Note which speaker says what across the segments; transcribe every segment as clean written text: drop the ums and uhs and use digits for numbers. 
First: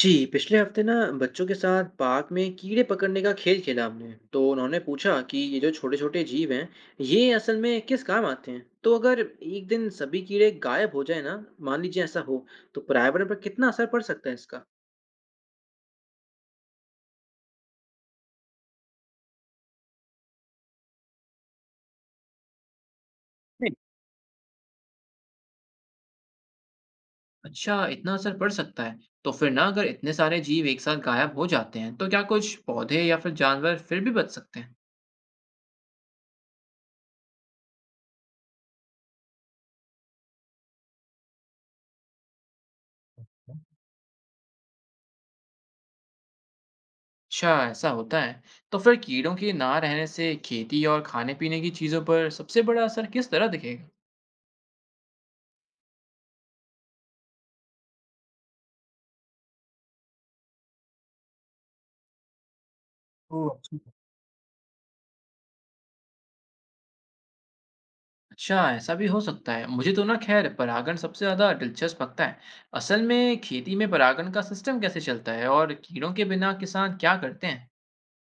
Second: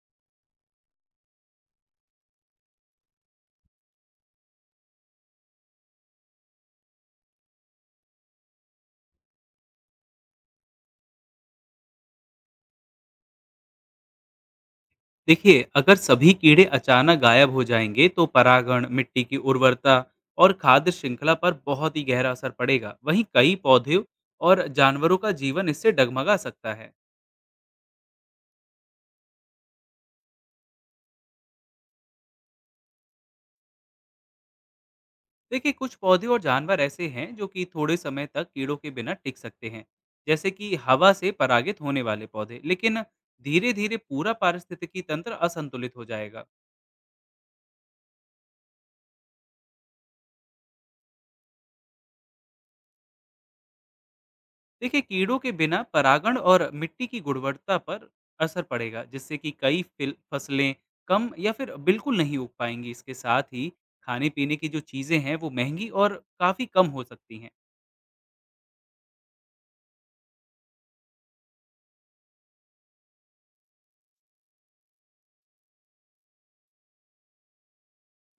Speaker 1: जी पिछले हफ्ते ना बच्चों के साथ पार्क में कीड़े पकड़ने का खेल खेला हमने। तो उन्होंने पूछा कि ये जो छोटे छोटे जीव हैं, ये असल में किस काम आते हैं। तो अगर एक दिन सभी कीड़े गायब हो जाए ना, मान लीजिए ऐसा हो, तो पर्यावरण पर कितना असर पड़ सकता है इसका।
Speaker 2: देखिए, अगर सभी कीड़े अचानक गायब हो जाएंगे तो परागण, मिट्टी की उर्वरता और खाद्य श्रृंखला पर बहुत ही गहरा असर पड़ेगा। वहीं कई
Speaker 1: नहीं।
Speaker 2: पौधे और जानवरों का जीवन इससे डगमगा सकता है।
Speaker 1: अच्छा, इतना असर पड़ सकता है? तो फिर ना, अगर इतने सारे जीव एक साथ गायब हो जाते हैं, तो क्या कुछ पौधे या फिर जानवर फिर भी बच सकते हैं?
Speaker 2: देखिए, कुछ पौधे और जानवर ऐसे हैं जो कि थोड़े समय तक कीड़ों के बिना टिक सकते हैं, जैसे कि हवा से परागित होने वाले पौधे, लेकिन धीरे धीरे पूरा पारिस्थितिकी तंत्र असंतुलित हो जाएगा।
Speaker 1: अच्छा, ऐसा होता है। तो फिर कीड़ों के ना रहने से खेती और खाने पीने की चीजों पर सबसे बड़ा असर किस तरह दिखेगा?
Speaker 2: देखिए, कीड़ों के बिना परागण और मिट्टी की गुणवत्ता पर असर पड़ेगा, जिससे कि कई फसलें कम या फिर बिल्कुल नहीं उग पाएंगी। इसके साथ
Speaker 1: ओह!
Speaker 2: ही
Speaker 1: अच्छा।
Speaker 2: खाने पीने की जो चीज़ें हैं वो महंगी और काफ़ी कम हो सकती हैं।
Speaker 1: अच्छा, ऐसा भी हो सकता है। मुझे तो ना ख़ैर परागण सबसे ज़्यादा दिलचस्प लगता है। असल में खेती में परागण का सिस्टम कैसे चलता है, और कीड़ों के बिना किसान क्या करते हैं?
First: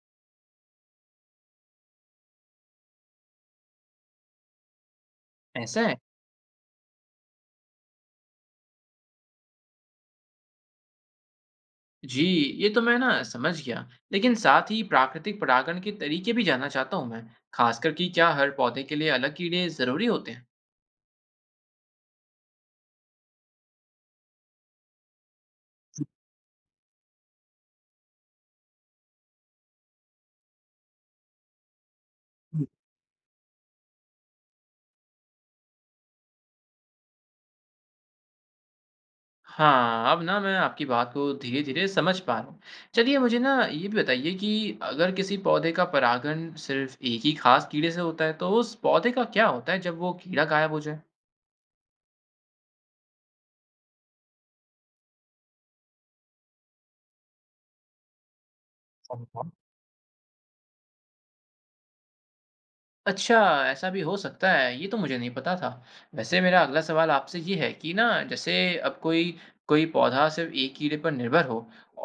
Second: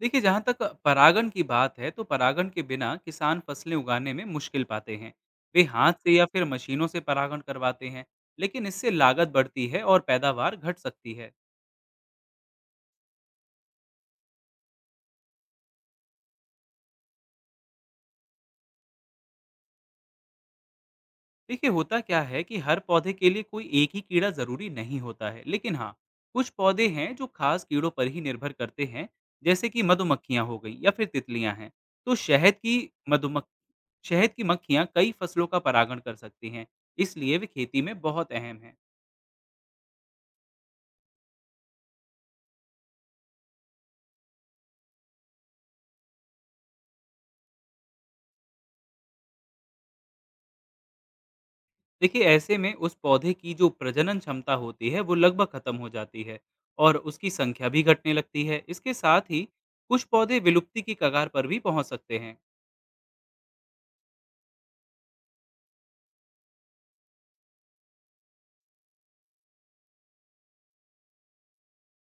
Speaker 2: देखिए, जहाँ तक परागण की बात है, तो परागण के बिना किसान फसलें उगाने में मुश्किल पाते हैं। वे
Speaker 1: ऐसा
Speaker 2: हाथ
Speaker 1: है?
Speaker 2: से या फिर मशीनों से परागण करवाते हैं, लेकिन इससे लागत बढ़ती है और पैदावार घट सकती है।
Speaker 1: जी, ये तो मैं ना समझ गया। लेकिन साथ ही प्राकृतिक परागण के तरीके भी जानना चाहता हूँ मैं। ख़ासकर कि क्या हर पौधे के लिए अलग कीड़े ज़रूरी होते हैं?
Speaker 2: देखिए, होता क्या है कि हर पौधे के लिए कोई एक ही कीड़ा जरूरी नहीं होता है, लेकिन हाँ, कुछ पौधे हैं जो खास कीड़ों पर ही निर्भर करते हैं। जैसे कि मधुमक्खियां हो गई या फिर तितलियां हैं। तो मधुमक्ख शहद की मक्खियां कई फसलों का परागण कर सकती हैं, इसलिए वे खेती में बहुत अहम हैं।
Speaker 1: हाँ, अब ना मैं आपकी बात को धीरे-धीरे समझ पा रहा हूँ। चलिए मुझे ना ये भी बताइए कि अगर किसी पौधे का परागण सिर्फ़ एक ही ख़ास कीड़े से होता है, तो उस पौधे का क्या होता है जब वो कीड़ा गायब हो जाए?
Speaker 2: देखिए, ऐसे में उस पौधे की जो प्रजनन क्षमता होती है वो लगभग खत्म हो जाती है, और उसकी संख्या भी घटने लगती है। इसके साथ ही
Speaker 1: समझा।
Speaker 2: कुछ पौधे विलुप्ति की कगार पर भी पहुंच सकते हैं।
Speaker 1: अच्छा, ऐसा भी हो सकता है, ये तो मुझे नहीं पता था। वैसे मेरा अगला सवाल आपसे ये है कि ना, जैसे अब कोई कोई पौधा सिर्फ़ एक कीड़े पर निर्भर हो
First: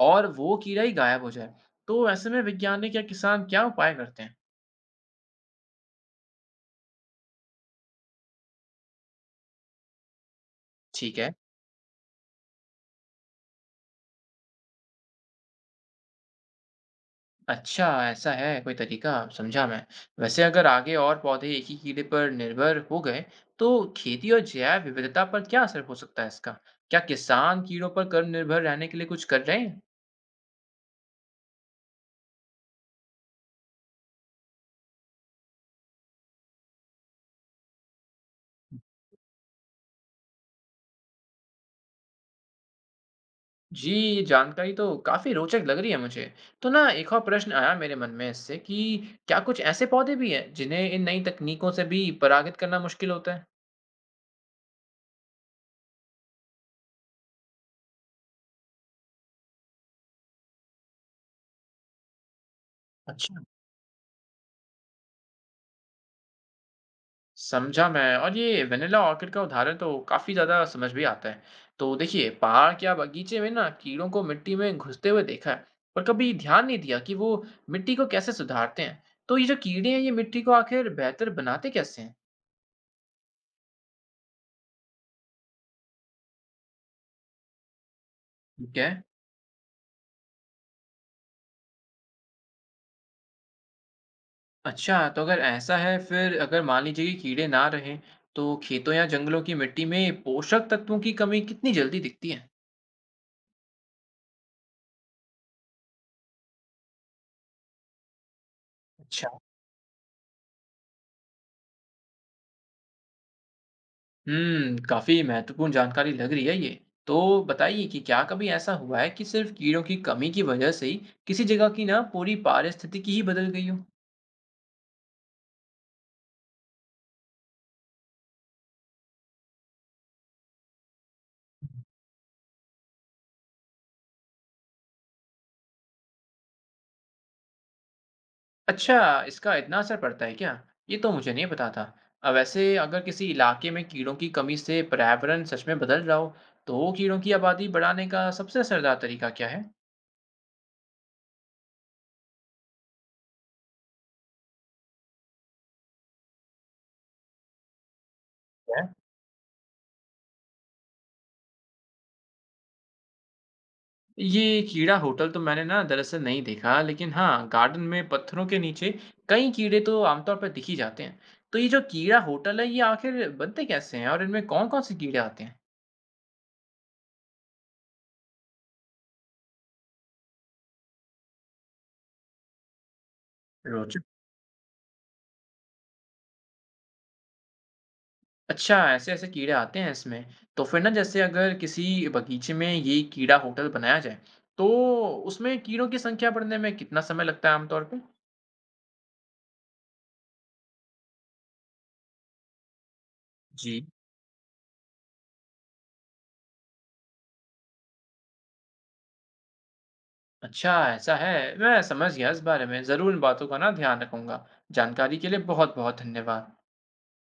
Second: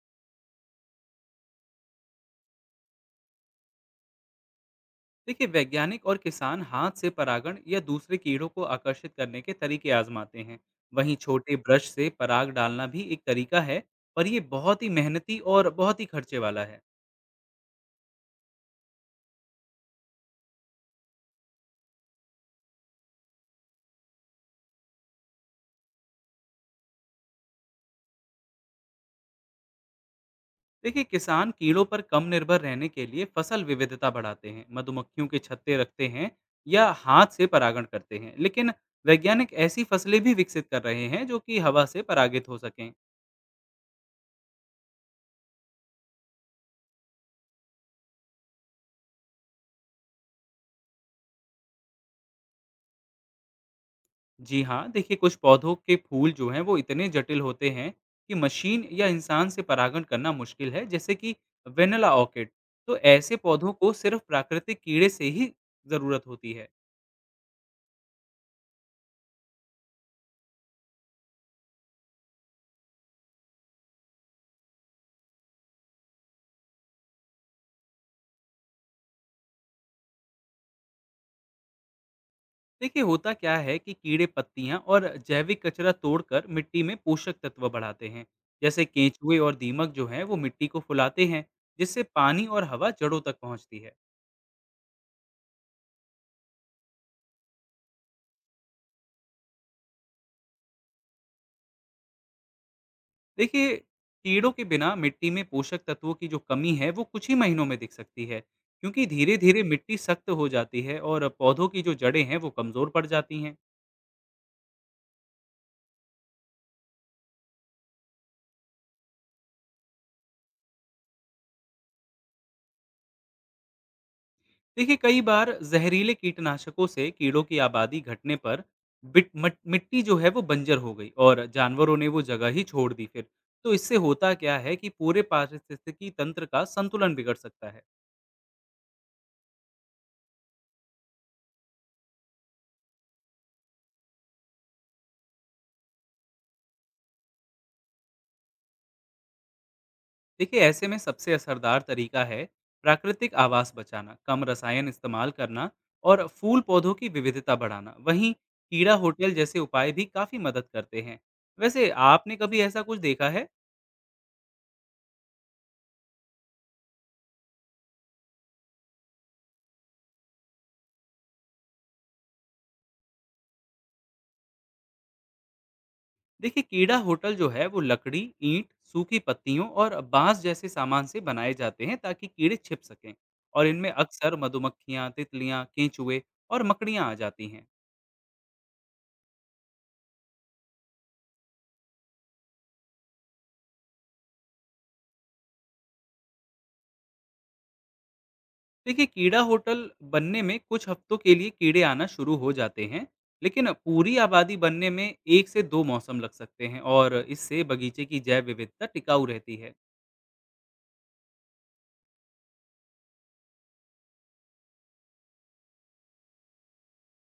Speaker 1: और वो कीड़ा ही गायब हो जाए, तो ऐसे में वैज्ञानिक या किसान क्या उपाय करते हैं?
Speaker 2: देखिए, वैज्ञानिक और किसान हाथ से परागण या दूसरे कीड़ों को आकर्षित करने के तरीके आजमाते हैं। वहीं
Speaker 1: ठीक है।
Speaker 2: छोटे ब्रश से पराग डालना भी एक तरीका है, पर यह बहुत ही मेहनती और बहुत ही खर्चे वाला है।
Speaker 1: अच्छा, ऐसा है कोई तरीका, समझा मैं। वैसे अगर आगे और पौधे एक ही कीड़े पर निर्भर हो गए, तो खेती और जैव विविधता पर क्या असर हो सकता है इसका? क्या किसान कीड़ों पर कर निर्भर रहने के लिए कुछ कर रहे हैं?
Speaker 2: देखिए, किसान कीड़ों पर कम निर्भर रहने के लिए फसल विविधता बढ़ाते हैं, मधुमक्खियों के छत्ते रखते हैं, या हाथ से परागण करते हैं। लेकिन वैज्ञानिक ऐसी फसलें भी विकसित कर रहे हैं जो कि हवा से परागित हो सकें।
Speaker 1: जी, ये जानकारी तो काफ़ी रोचक लग रही है मुझे। तो ना एक और प्रश्न आया मेरे मन में इससे कि क्या कुछ ऐसे पौधे भी हैं जिन्हें इन नई तकनीकों से भी परागित करना मुश्किल होता है?
Speaker 2: जी हाँ, देखिए, कुछ पौधों के फूल जो हैं वो इतने जटिल होते हैं कि मशीन या इंसान से परागण करना मुश्किल है, जैसे कि वेनिला ऑर्किड। तो ऐसे
Speaker 1: अच्छा।
Speaker 2: पौधों को सिर्फ प्राकृतिक कीड़े से ही ज़रूरत होती है।
Speaker 1: समझा मैं। और ये वेनिला ऑर्किड का उदाहरण तो काफी ज्यादा समझ भी आता है। तो देखिए, पार्क या बगीचे में ना कीड़ों को मिट्टी में घुसते हुए देखा है, पर कभी ध्यान नहीं दिया कि वो मिट्टी को कैसे सुधारते हैं। तो ये जो कीड़े हैं, ये मिट्टी को आखिर बेहतर बनाते कैसे हैं?
Speaker 2: देखिए, होता क्या है कि कीड़े पत्तियाँ और जैविक कचरा तोड़कर मिट्टी में पोषक तत्व बढ़ाते हैं।
Speaker 1: ठीक
Speaker 2: जैसे
Speaker 1: है।
Speaker 2: केंचुए और दीमक जो हैं वो मिट्टी को फुलाते हैं, जिससे पानी और हवा जड़ों तक पहुँचती है।
Speaker 1: अच्छा, तो अगर ऐसा है, फिर अगर मान लीजिए कि कीड़े ना रहें, तो खेतों या जंगलों की मिट्टी में पोषक तत्वों की कमी कितनी जल्दी दिखती है?
Speaker 2: देखिए, कीड़ों के बिना मिट्टी में पोषक तत्वों की जो कमी है वो कुछ ही महीनों में दिख सकती है, क्योंकि
Speaker 1: अच्छा।
Speaker 2: धीरे धीरे मिट्टी सख्त हो जाती है और पौधों की जो जड़ें हैं वो कमजोर पड़ जाती हैं।
Speaker 1: हम्म, काफी महत्वपूर्ण जानकारी लग रही है ये। तो बताइए कि क्या कभी ऐसा हुआ है कि सिर्फ कीड़ों की कमी की वजह से ही किसी जगह की ना पूरी पारिस्थितिकी ही बदल गई हो?
Speaker 2: देखिए, कई बार जहरीले कीटनाशकों से कीड़ों की आबादी घटने पर मिट्टी जो है वो बंजर हो गई और जानवरों ने वो जगह ही छोड़ दी। फिर तो इससे होता क्या है कि पूरे पारिस्थितिकी तंत्र का संतुलन बिगड़ सकता है।
Speaker 1: अच्छा, इसका इतना असर पड़ता है क्या? ये तो मुझे नहीं पता था। अब वैसे अगर किसी इलाके में कीड़ों की कमी से पर्यावरण सच में बदल रहा हो, तो कीड़ों की आबादी बढ़ाने का सबसे असरदार तरीका क्या है?
Speaker 2: देखिए, ऐसे में सबसे असरदार तरीका है प्राकृतिक आवास बचाना, कम रसायन इस्तेमाल करना और फूल पौधों की विविधता बढ़ाना। वहीं कीड़ा होटल जैसे उपाय भी काफ़ी मदद करते हैं। वैसे आपने कभी ऐसा कुछ देखा है?
Speaker 1: ये कीड़ा होटल तो मैंने ना दरअसल नहीं देखा, लेकिन हाँ, गार्डन में पत्थरों के नीचे कई कीड़े तो आमतौर पर दिख ही जाते हैं। तो ये जो कीड़ा होटल है, ये आखिर बनते कैसे हैं और इनमें कौन कौन से कीड़े आते हैं?
Speaker 2: देखिए, कीड़ा होटल जो है वो लकड़ी, ईंट, सूखी पत्तियों और बांस जैसे सामान से बनाए जाते हैं, ताकि कीड़े छिप सकें। और इनमें
Speaker 1: रोचक।
Speaker 2: अक्सर मधुमक्खियाँ, तितलियाँ, केंचुए और मकड़ियाँ आ जाती हैं।
Speaker 1: अच्छा, ऐसे ऐसे कीड़े आते हैं इसमें। तो फिर ना, जैसे अगर किसी बगीचे में ये कीड़ा होटल बनाया जाए, तो उसमें कीड़ों की संख्या बढ़ने में कितना समय लगता है आमतौर पे?
Speaker 2: देखिए, कीड़ा होटल बनने में कुछ हफ्तों के लिए कीड़े आना शुरू हो जाते हैं, लेकिन
Speaker 1: जी।
Speaker 2: पूरी आबादी बनने में 1 से 2 मौसम लग सकते हैं, और इससे बगीचे की जैव विविधता टिकाऊ रहती है।
Speaker 1: अच्छा, ऐसा है। मैं समझ गया, इस बारे में ज़रूर इन बातों का ना ध्यान रखूंगा। जानकारी के लिए बहुत बहुत धन्यवाद।